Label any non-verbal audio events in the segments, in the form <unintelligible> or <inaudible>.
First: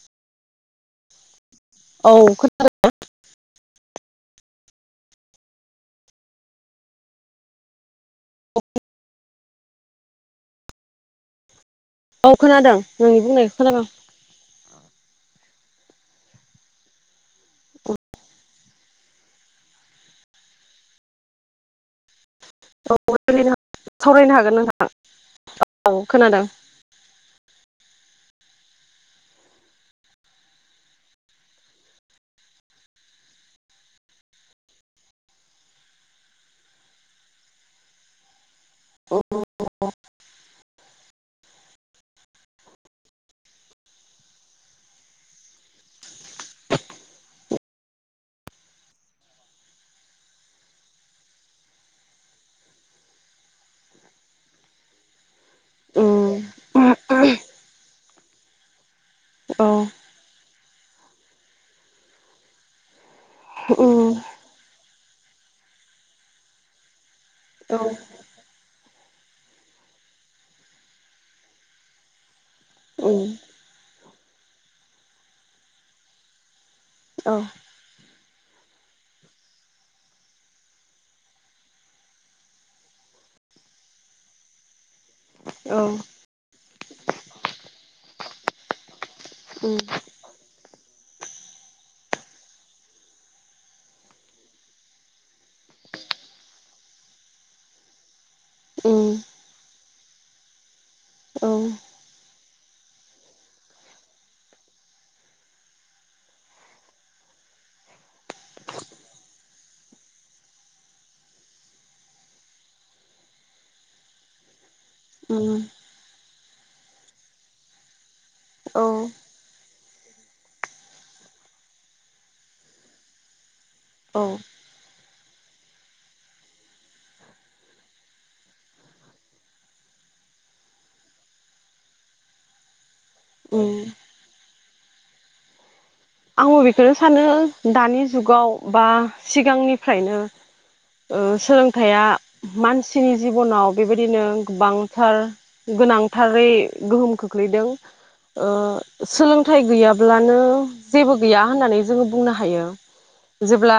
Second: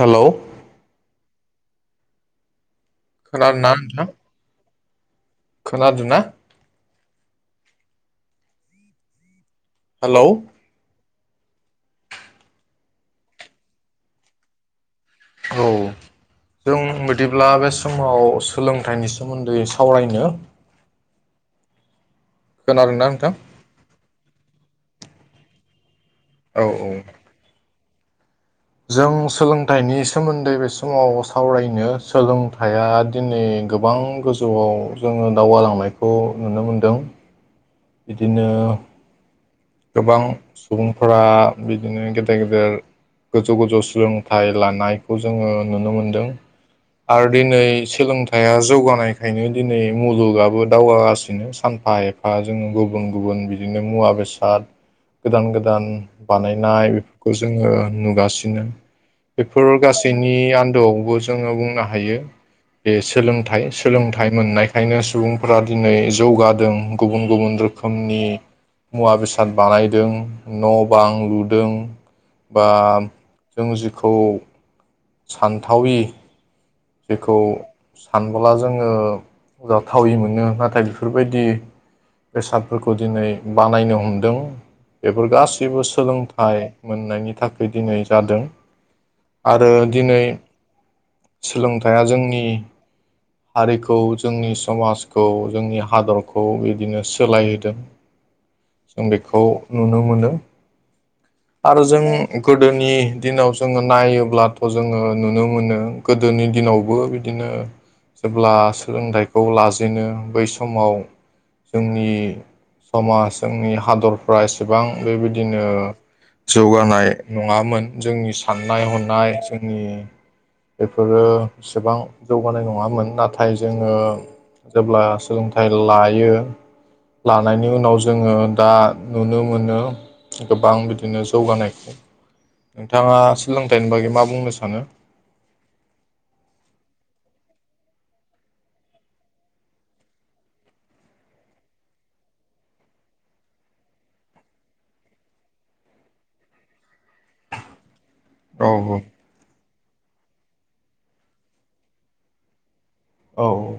Hello औ खोनादों खोनादोंना नोंथां खोनादोंना हेलौ। औ खोनादों नोंनि बुंनायखौ खोनादों। औ जों जेब्ला बे समाव स सोलोंथाइनि सोमोन्दै सावरायनो खोनादोंना नोंथां <unintelligible> सावरायनो हागोन नोंथां। <unintelligible> औ खोनादों। औ औ जों सोलोंथाइनि सोमोन्दै बे समाव सावरायनो सोलोंथाइया दिनै गोबां गोजौआव जोङो दावगालांनायखौ नुनो मोनदों। बिदिनो उम गोबां सुबुं फ्रा बिदिनो गेदेर गेदेर गोजौ गोजौ सोलोंथाइ लानायखौ जोङो नुनो मोनदों आरो दिनै सोलोंथाइया जौगानायखायनो दिनै मुलुगाबो दावगागासिनो सानफा एफा जोंङो गुबुन गुबुन बिदिनो मुवा बेसाद दाद गोदान गोदान बानायनाय बेफोरखौ जोङो नुगासिनो। बेफोर औ गासैनि आन्दोआवबो जोङो बुंनो हायो बे स सोलोंथ उम सोलोंथाइ मोननायख खायनो सुबुंफोरा दिनै जौगादों गुबुन गुबुन औ रोखोमनि मुवा बेसा द बानायदों न' बां लुदों बा उम जों जिखौ सानथावि जेखौ औ सानबोला जोङो जाथावि मोनो नाथाय बेफोरबायदि बेसादफोरखौ दिनै बानायनो हमदों। बेफोर गासैबो औ सोलोंथाइ मोननायनि थाखै दिनै जादों। आरो उम दिनै सोलोंथाइया जोंनि हारिखौ जोंनि समाजखौ जोंनि हादरखौ बिदिनो सोलायहोदों। जों उम बेखौ नुनो मोनो। औ आरो जोंनि गोदोनि दिनाव जोङो नायोब्लाथ' जोङो नुनो मोनो गोदोनि दिनावबो बिदिनो जेब्ला सोलोंथाइखौ लाजेनो बै समाव जोंनि समाज जोंनि हादरफ्रा एसे गोबां उम बेबादिनो जौगानाय नङामोन जोंनि साननाय औ हनाय जोंनि बेफोरो एसेबां जौगानाय नङामोन नाथाय जोङो औ जेब्ला सो लोंथाइ लायो लानायनि उनाव जोङो दा नुनो मोनो गोबां बिदिनो जौगानायखौ। नोथाङा उम सोलोंथाइनि बागै मा बुंनो थाङो आंबो बेखोनो सानो दानि जुगाव बा सिगांनिफ्रायनो ओ सोलोंथाइया मानसिनि जिबनाव बेबायदिनो गोबांथार गोनांथारै गोहोम खोख्लैदों ओ औ सोलोंथाइ गैया ब्लानो जेबो गैया होननानै जोङो बुंनो हायो। औ जेब्ला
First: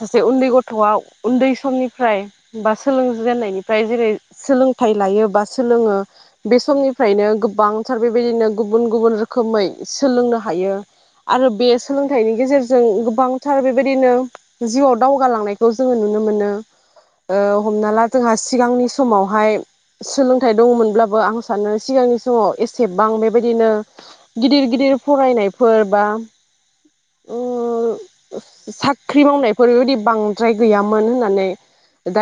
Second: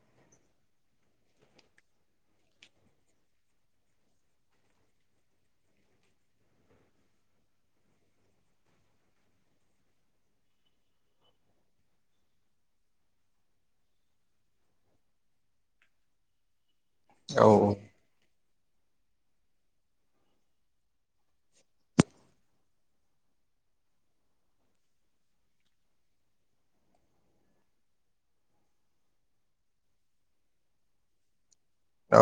सा से उन्दै गथ'आ उन्दै समनिफ्राय बा सोलोंजेननायनिफ्राय जेरै सोलोंथाइ लायो बा सोलोङो बे समनिफ्रायनो गोबांथार बेबायदिनो गुबुन गुबुन रोखोमै सोलोंनो हायो आरो बे सोलोंथाइनि गेजेरजों गोबांथार बेबायदिनो जिउआव दावगालांनायखौ जोङो नुनो मोनो ओ औ हमना ला जोंहा सिगांनि समावहाय सोलोंथाइ दङमोनब्लाबो आं सानो सिगांनि समाव एसेबां बेबायदिनो गिदिर गिदिर फरायनायफोर बा <inaudible> ओ साख्रि मावनायफोर बेबायदि बांद्राय गैयामोन होननानै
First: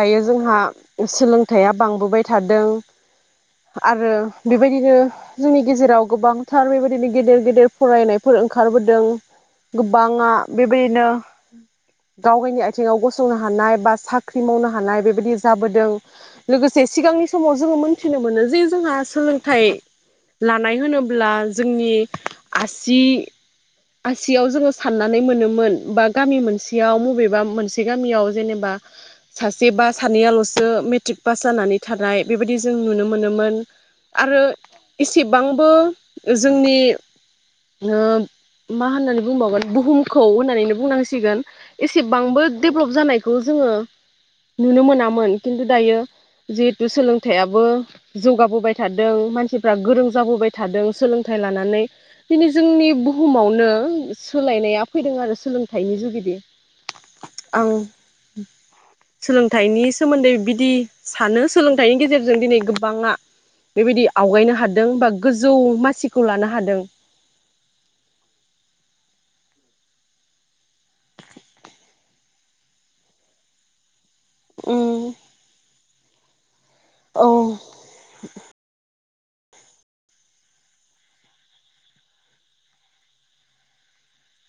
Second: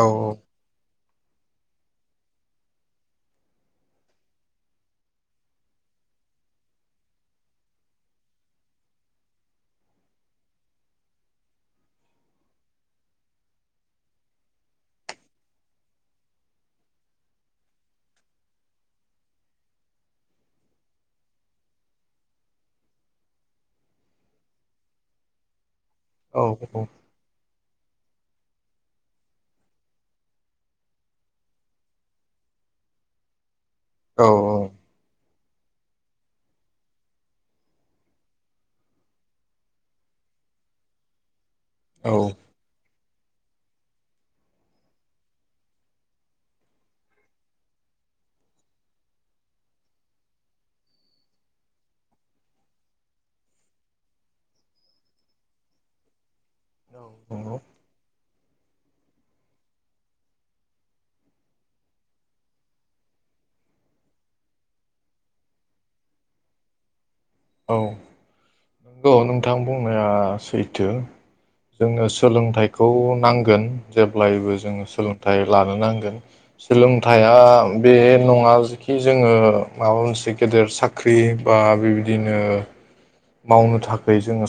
औ जोंहा सोलोंथाइया बांबोबाय थादों आरो बेबायदिनो जोंनि गेजेराव गोबांथार बेबायदिनो गेदेर गेदेर फरायनायफोर ओंखारबोदों गोबाङा बेबायदिनो गावगायनि आथिङाव गसंनो हानाय बा साख्रि मावनो हानाय बेबायदि जाबोदों लोगोसे सिगांनि समाव जोङो मोनथिनो मोनो जे जोंहा सोलोंथाइ लानाय होनोब्ला जोंनि आसि-आ सियाव जोङो साननानै मोनोमोन बा गामि औ मोनसेयाव मबेबा मोन से गामियाव जेनेबा सासे बा सानैयाल'सो मेट्रिक पास जानानै थानाय बेबायदि जों नुनो मोनोमोन औ आरो इसे सेबांबो जोंनि ओ मा होननानै बुंबावगोन बुहुमखौ होननानैनो बुंनांसिगोन औ एसेबांबो देभेलप जानाय खौ जोङो नुनो मोनामोन खिन्थु दायो जिहेथु सोलोंथाइयाबो जौगाबोबाय थादों मानसिफ्रा गोरों जाबोबाय थादों सोलोंथाइ लानानै दिनै जोंनि बुहुमावनो नों सोलायनाया फैदों आरो सोलोंथाइनि जुगिदि आं <unintelligible> सोलोंथाइनि सोमोन्दै बिदि सानो सोलोंथाइनि गेजेरजों दिनै गोबांङा बेबायदि आवगायनो हादों बा गोजौ मासिखौ लानो हादों औ नंगौ नोंथां बुंनाया सैथो जोंनो सोलोंथाइखौ नांगोन। जेब्लायबो जों उम सोलोंथाइ लानो नांगोन। औ सोलोंथाइया बे नङा जिखि जोङो माबा मोनसे गेदेर साख्रि बा बि बिदिनो मावनो थाखाय जोङो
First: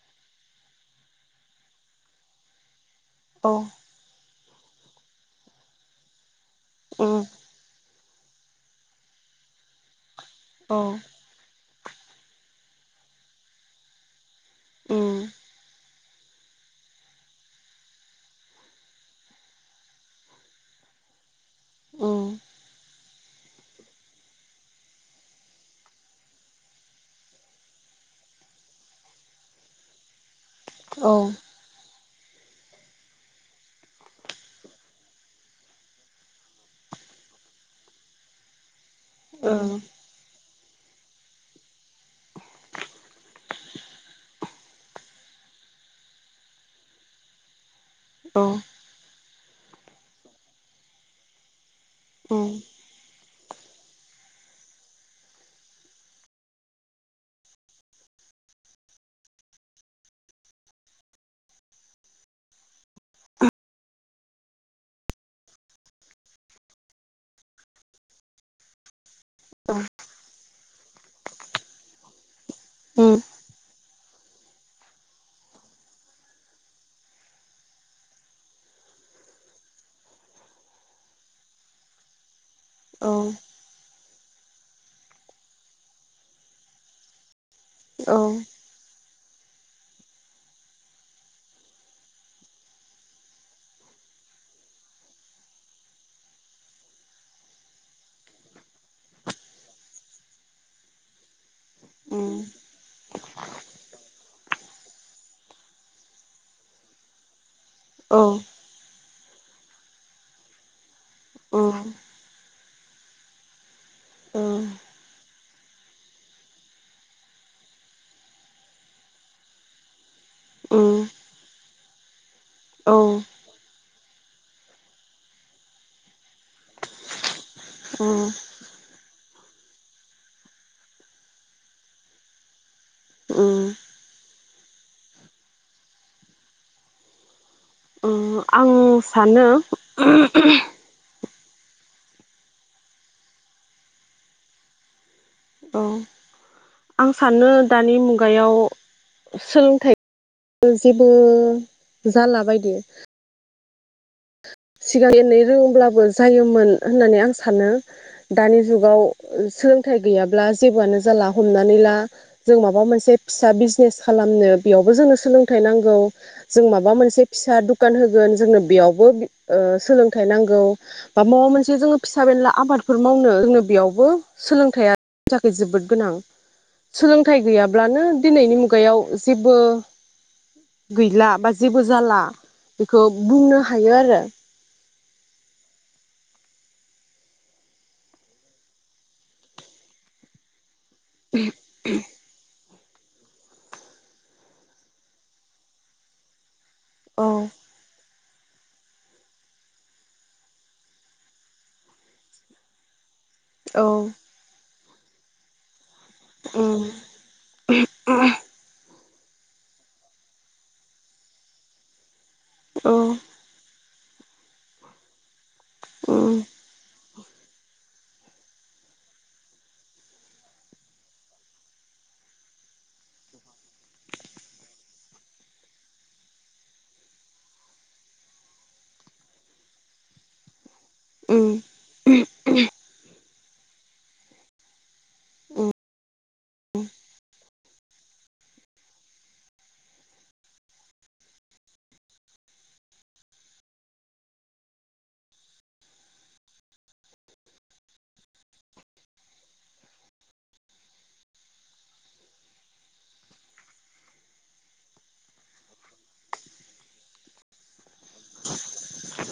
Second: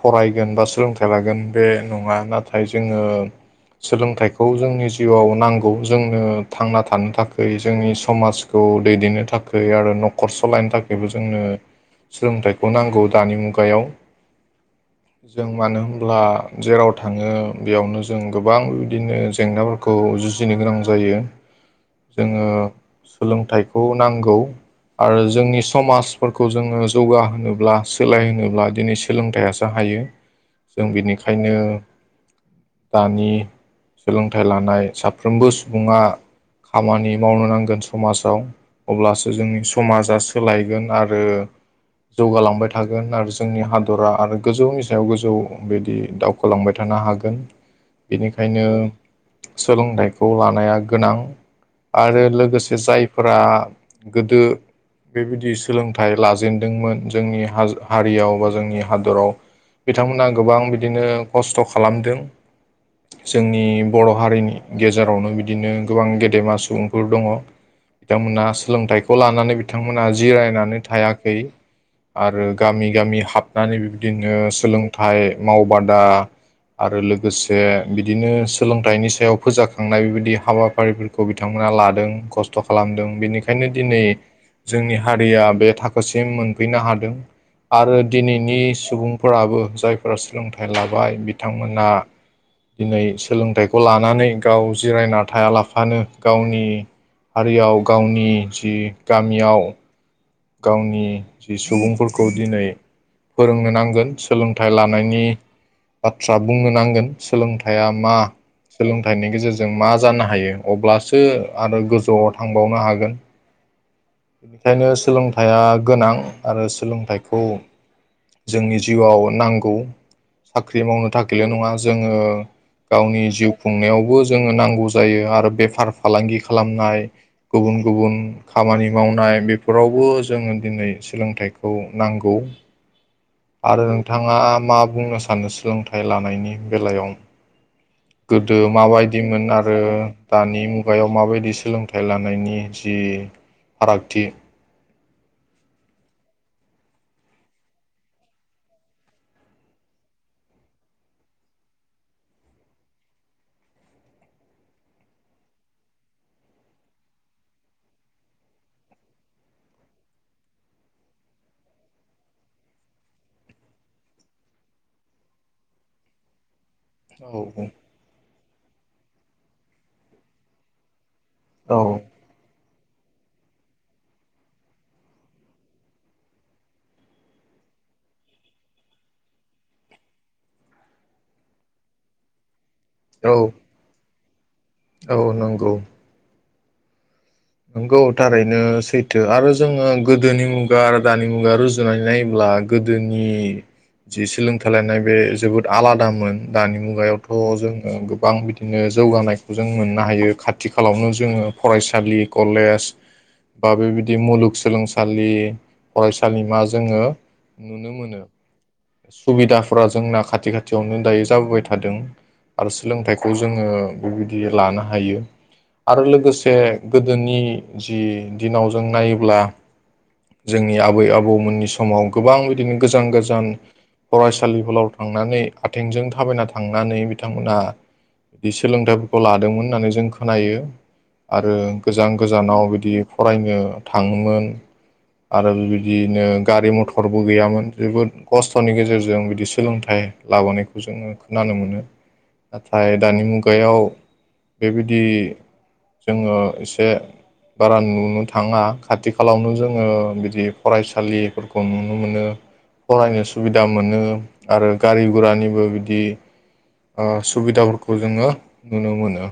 फरायगोन बा सोलोंथाइ लागोन बे नङा नाथाय जोङो औ सोलोंथाइ खौ जोंनि जिउआव नांगौ जोंनो थांना थानो उम थाखाय जोंनि समाजखौ दैदेननो थाखाय आरो नख खर सलायनो औ थाखायबो जोंनो सोलोंथाइखौ नांगौ दानि मुगायाव आं जों मानो होन अब्ला जेराव थाङो बेयावनो जों गोबां बेबायदिनो जेंनाफोरखौ जुजिनो गोनां जायो। जोङो सोलोंथाइखौ नांगौ आरो जोंनि समाजफोरखौ खौ जोङो जौगा होनोनोब्ला सोलाय होनोब्ला दिनै सोलोंथाइयासो हायो। जों बिनिखायनो दानि सोलोंथाइ लानाय साफ्रोमबो सुबुङा खामानि मावनो नांगोन समाजाव। अब्लासो जोंनि समाजासो लायगोन आर रो जौगालांबाय थागोन आरो जोंनि हादरा आरो गोजौनि सायाव गोजौ बिदि दावखोलांबाय थानो हागोन। बेनिखायनो सोलोंथाइखौ लानाया गोनां। आरो लोगोसे जाय फ्रा गोदो बेबायदि सोलोंथाइ लाजेनदोंमोन जोंनि हारियाव बा जोंनि हादराव बिथांमोना गोबां बिदिनो खस्थ' खालामदों जोंनि बर' हारिनि गेजेरावनो बिदिनो गोबां गेदेमा सुबुंफोर दङ बिथांमोना सोलोंथाइ खौ लानानै बिथांमोना जिरायनानै हायाखै आरो गामि गामि हाबनानै बि बिदिनो सोलोंथाइ मावबादा आरो लोगोसे बिदिनो सोलोंथाइनि सायाव फोजाखांनाय बेबायदि हाबाफारिफोरखौ बिथांमोना लादों खस्थ' खस्थ' खालामदों बेनिखायनो दिनै जोंनि हारिया। बे थाखोसिम मोनफैनो हादों। आरो दिनैनि सुबुं फोराबो जायफोरा सोलोंथाइ लाबाय बिथांमोना दिनै सोलोंथाइखौ लानानै गाव जिरायना थायालाफानो गावनि हारियाव गावनि जि गामियाव गावनि जि सुबुंफोरखौ दिनै फोरोंनो नांगोन सोलोंथाइ लानायनि बाथ्रा बुंनो नांगोन सोलोंथाइ हाया मा सोलों फिथायनि गेजेरजों मा जानो हायो अब्ला सो आरो गोजौ थांबावनो हागोन बेनिखायनो सोलोंथाइया गोनां आरो सोलोंथाइखौ जोंनि जिउआव नांगौ। साख्रि मावनो थाखायल' नङा। जोङो गावनि जिउ खुंनायाव बो जोङो नांगौ जायो आरो बेफार फालांगि खालामनाय गुबुन गुबुन खामानि मावनाय बे फोरावबो जोङो दिनै सोलोंथाइखौ नांगौ आरो नोंथाङा मा बुंनो सानो सोलोंथाइ लानायनि बेलायाव गोदो माबायदिमोन सानो आरो दानि मुगायाव माबायदि सोलोंथाइ लानायनि जि फारागथि औ आं सानो दानि मुगायाव सोलोंथाइ जेबो जाला बायदि सिगां एनै रोङोब्लाबो जायोमोन होननानै आं सानो दानि जुगाव सोलोंथाइ गैयाब्ला जेबोआनो जाला हमनानै ला जों माबा मोनसे फिसा बिजनेस खालामनो बेयावबो जोंनो सोलोंथाइ नांगौ जों माबा मोनसे औ फिसा दुखान होगोन जोंनो बियाव सोलोंथाइ नांगौ बा माबा मोनसे औ जोङो फिसा बेनला आबाद बे फोर मावनो जोंनो बेयावबो सोलोंथाइयानि थाखाय जोबोद गोनां सोलोंथाइ गैयाब्लानो दिनैनि मुगायाव जेबो गैला बा जेबो जाला बेखौ औ बुंनो आरो औ नंगौ नंगौ थारैनो सैथो आरो जोङो गोदोनि मु आरो दानि मुगा रुजुनानै नायोब्ला गोदोनि जि सोलोंथ लायनाय बे जोबोद आलादामोन दानि औ मुगायावथ' जोङो गोबां बिदिनो जौगानायखौ जों मोननो हायो खाथि खाालावनो जोङो फरायसालि कलेज बा औ बेबायदि मुग सोलोंसा खालि फरायसालिमा उम जोङो नुनो मोनो सुबिदाफोरा जोंना खाथि खाथियावनो दायो जाबोबाय थादों आरो औ सोलोंथाइखौ जोङो बेबायदि लानो हायो आरो उम लोगोसे गोदोनि जि दिनाव जों नायोब्ला जोंनि आबै आबौमोननि समाव गोबां बिदिनो गोजान गोजान फरायसालिफोराव थांनानै आथिंजों थाबायना थांनानै बिथांमोनहा बिदि सोलोंथाइफोरखौ लादोंमोन होननानै जों खोनायो उम आरो गोजां गोजानाव बिदि फरायनो थाङोमोन आरो उम बिबायदियनो गारि मथरबो गैयामोन जोबोद खस्थ'नि गेजेरजों बिदि सोलोंथाइ लाबोनायखौ जोङो खोनानो मोनो नाथाय दानि मुगायाव बेबायदि जोङो एसे बारा नुनो थाङा खाथि खालावनो जोङो बिदि फरायसालिफोरखौ नुनो मोनो फरायनो सुबिदा मोनो आरो गारि गुरानिबो बिदि ओ सुबिदाफोरखौ जोङो नुनो मोनो।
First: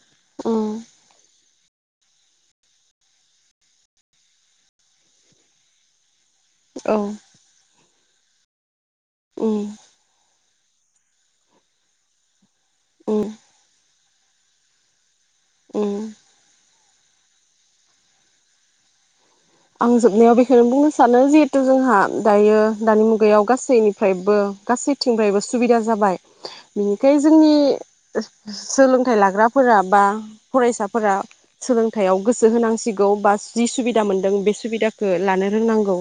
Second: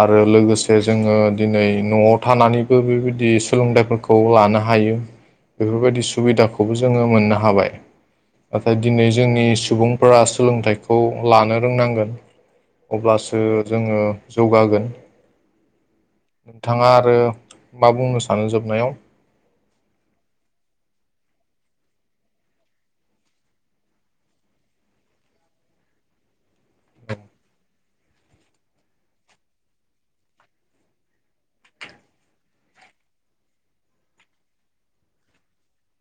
आरो लोगोसे उम जोङो दिनै न'आव थानानैबो बेबायदि सोलोंथाइफोरखौ लानो हायो बेफोरबायदि सुबिदाखौ खौबो औ जोङो उम मोननो हाबाय। नाथाय दिनै जोंनि उम सुबुंफोरा सोलोंथाइखौ लानो रोंनांगोन अब्लासो जोङो जौगागोन उम नोंथाङा आरो मा बुंनो सानो जोबनायाव आं जोबनायाव बेखौनो बुंनो सानो जिहेथु जोंहा दायो दानि मुगायाव गासैनिफ्रायबो गासैथिंफ्रायबो सुबिदा जाबाय बेनिखाय जोंनि सोलोंथाइ लाग्राफोरा बा फरायसाफोरा सोलोंथायाइयाव गोसो होनांसिगौ बा जि सुबिदा मोन ों बे सुबिदाखौ लानो रोंनांगौ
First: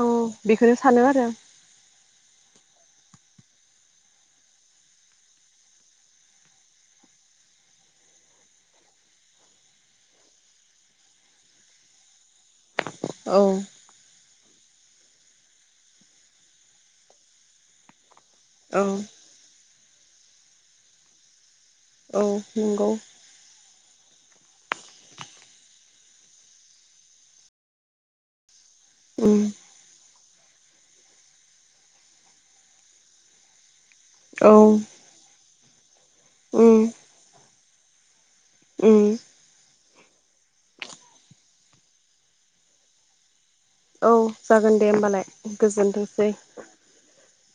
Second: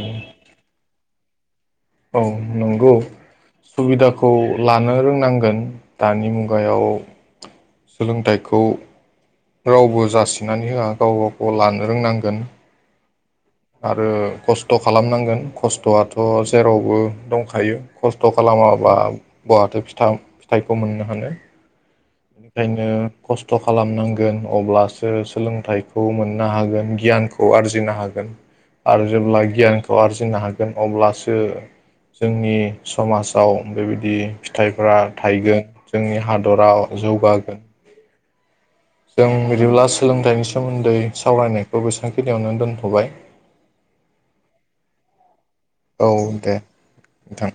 औ बेखौनो सान आरो औ औ नंगौ सुबिदाखौ लानो रोंनांगोन दानि मुगायाव सोलोंथायखौ रावबो जासिनानै होआ गावबा-गाव लानो रोंनांगोन <inaudible> आरो खायस खस्थ' खालामनांगोन खस्थ'आथ' जेरावबो दंखायो खस्थ' औ खालामाबा बहाथो फि थ फिथाइखौ मोननो हानो औ नंगौ बेनिखायनो खस्थ खालामनांगौ गोन अब्लासो सोलोंथाइखौ मोननो हागोन गियानखौ आरजिनो हागोन आरो जेब्ला उम गियानखौ आरजि जिनो हागोन अब्लासो जोंनि समाजाव बेबायदि औ फिथाइफोरा थाइगोन जोंनि उम हादराव जौगागोन उम जों बिदिब्ला सोलोंथायाइनि सोमोन्दै सावरायनायखौ बेसांखिनियावनो दोनथबाय। औ जागोन दे होमबालाय औ गोजोनथोंसै। दे नोंथां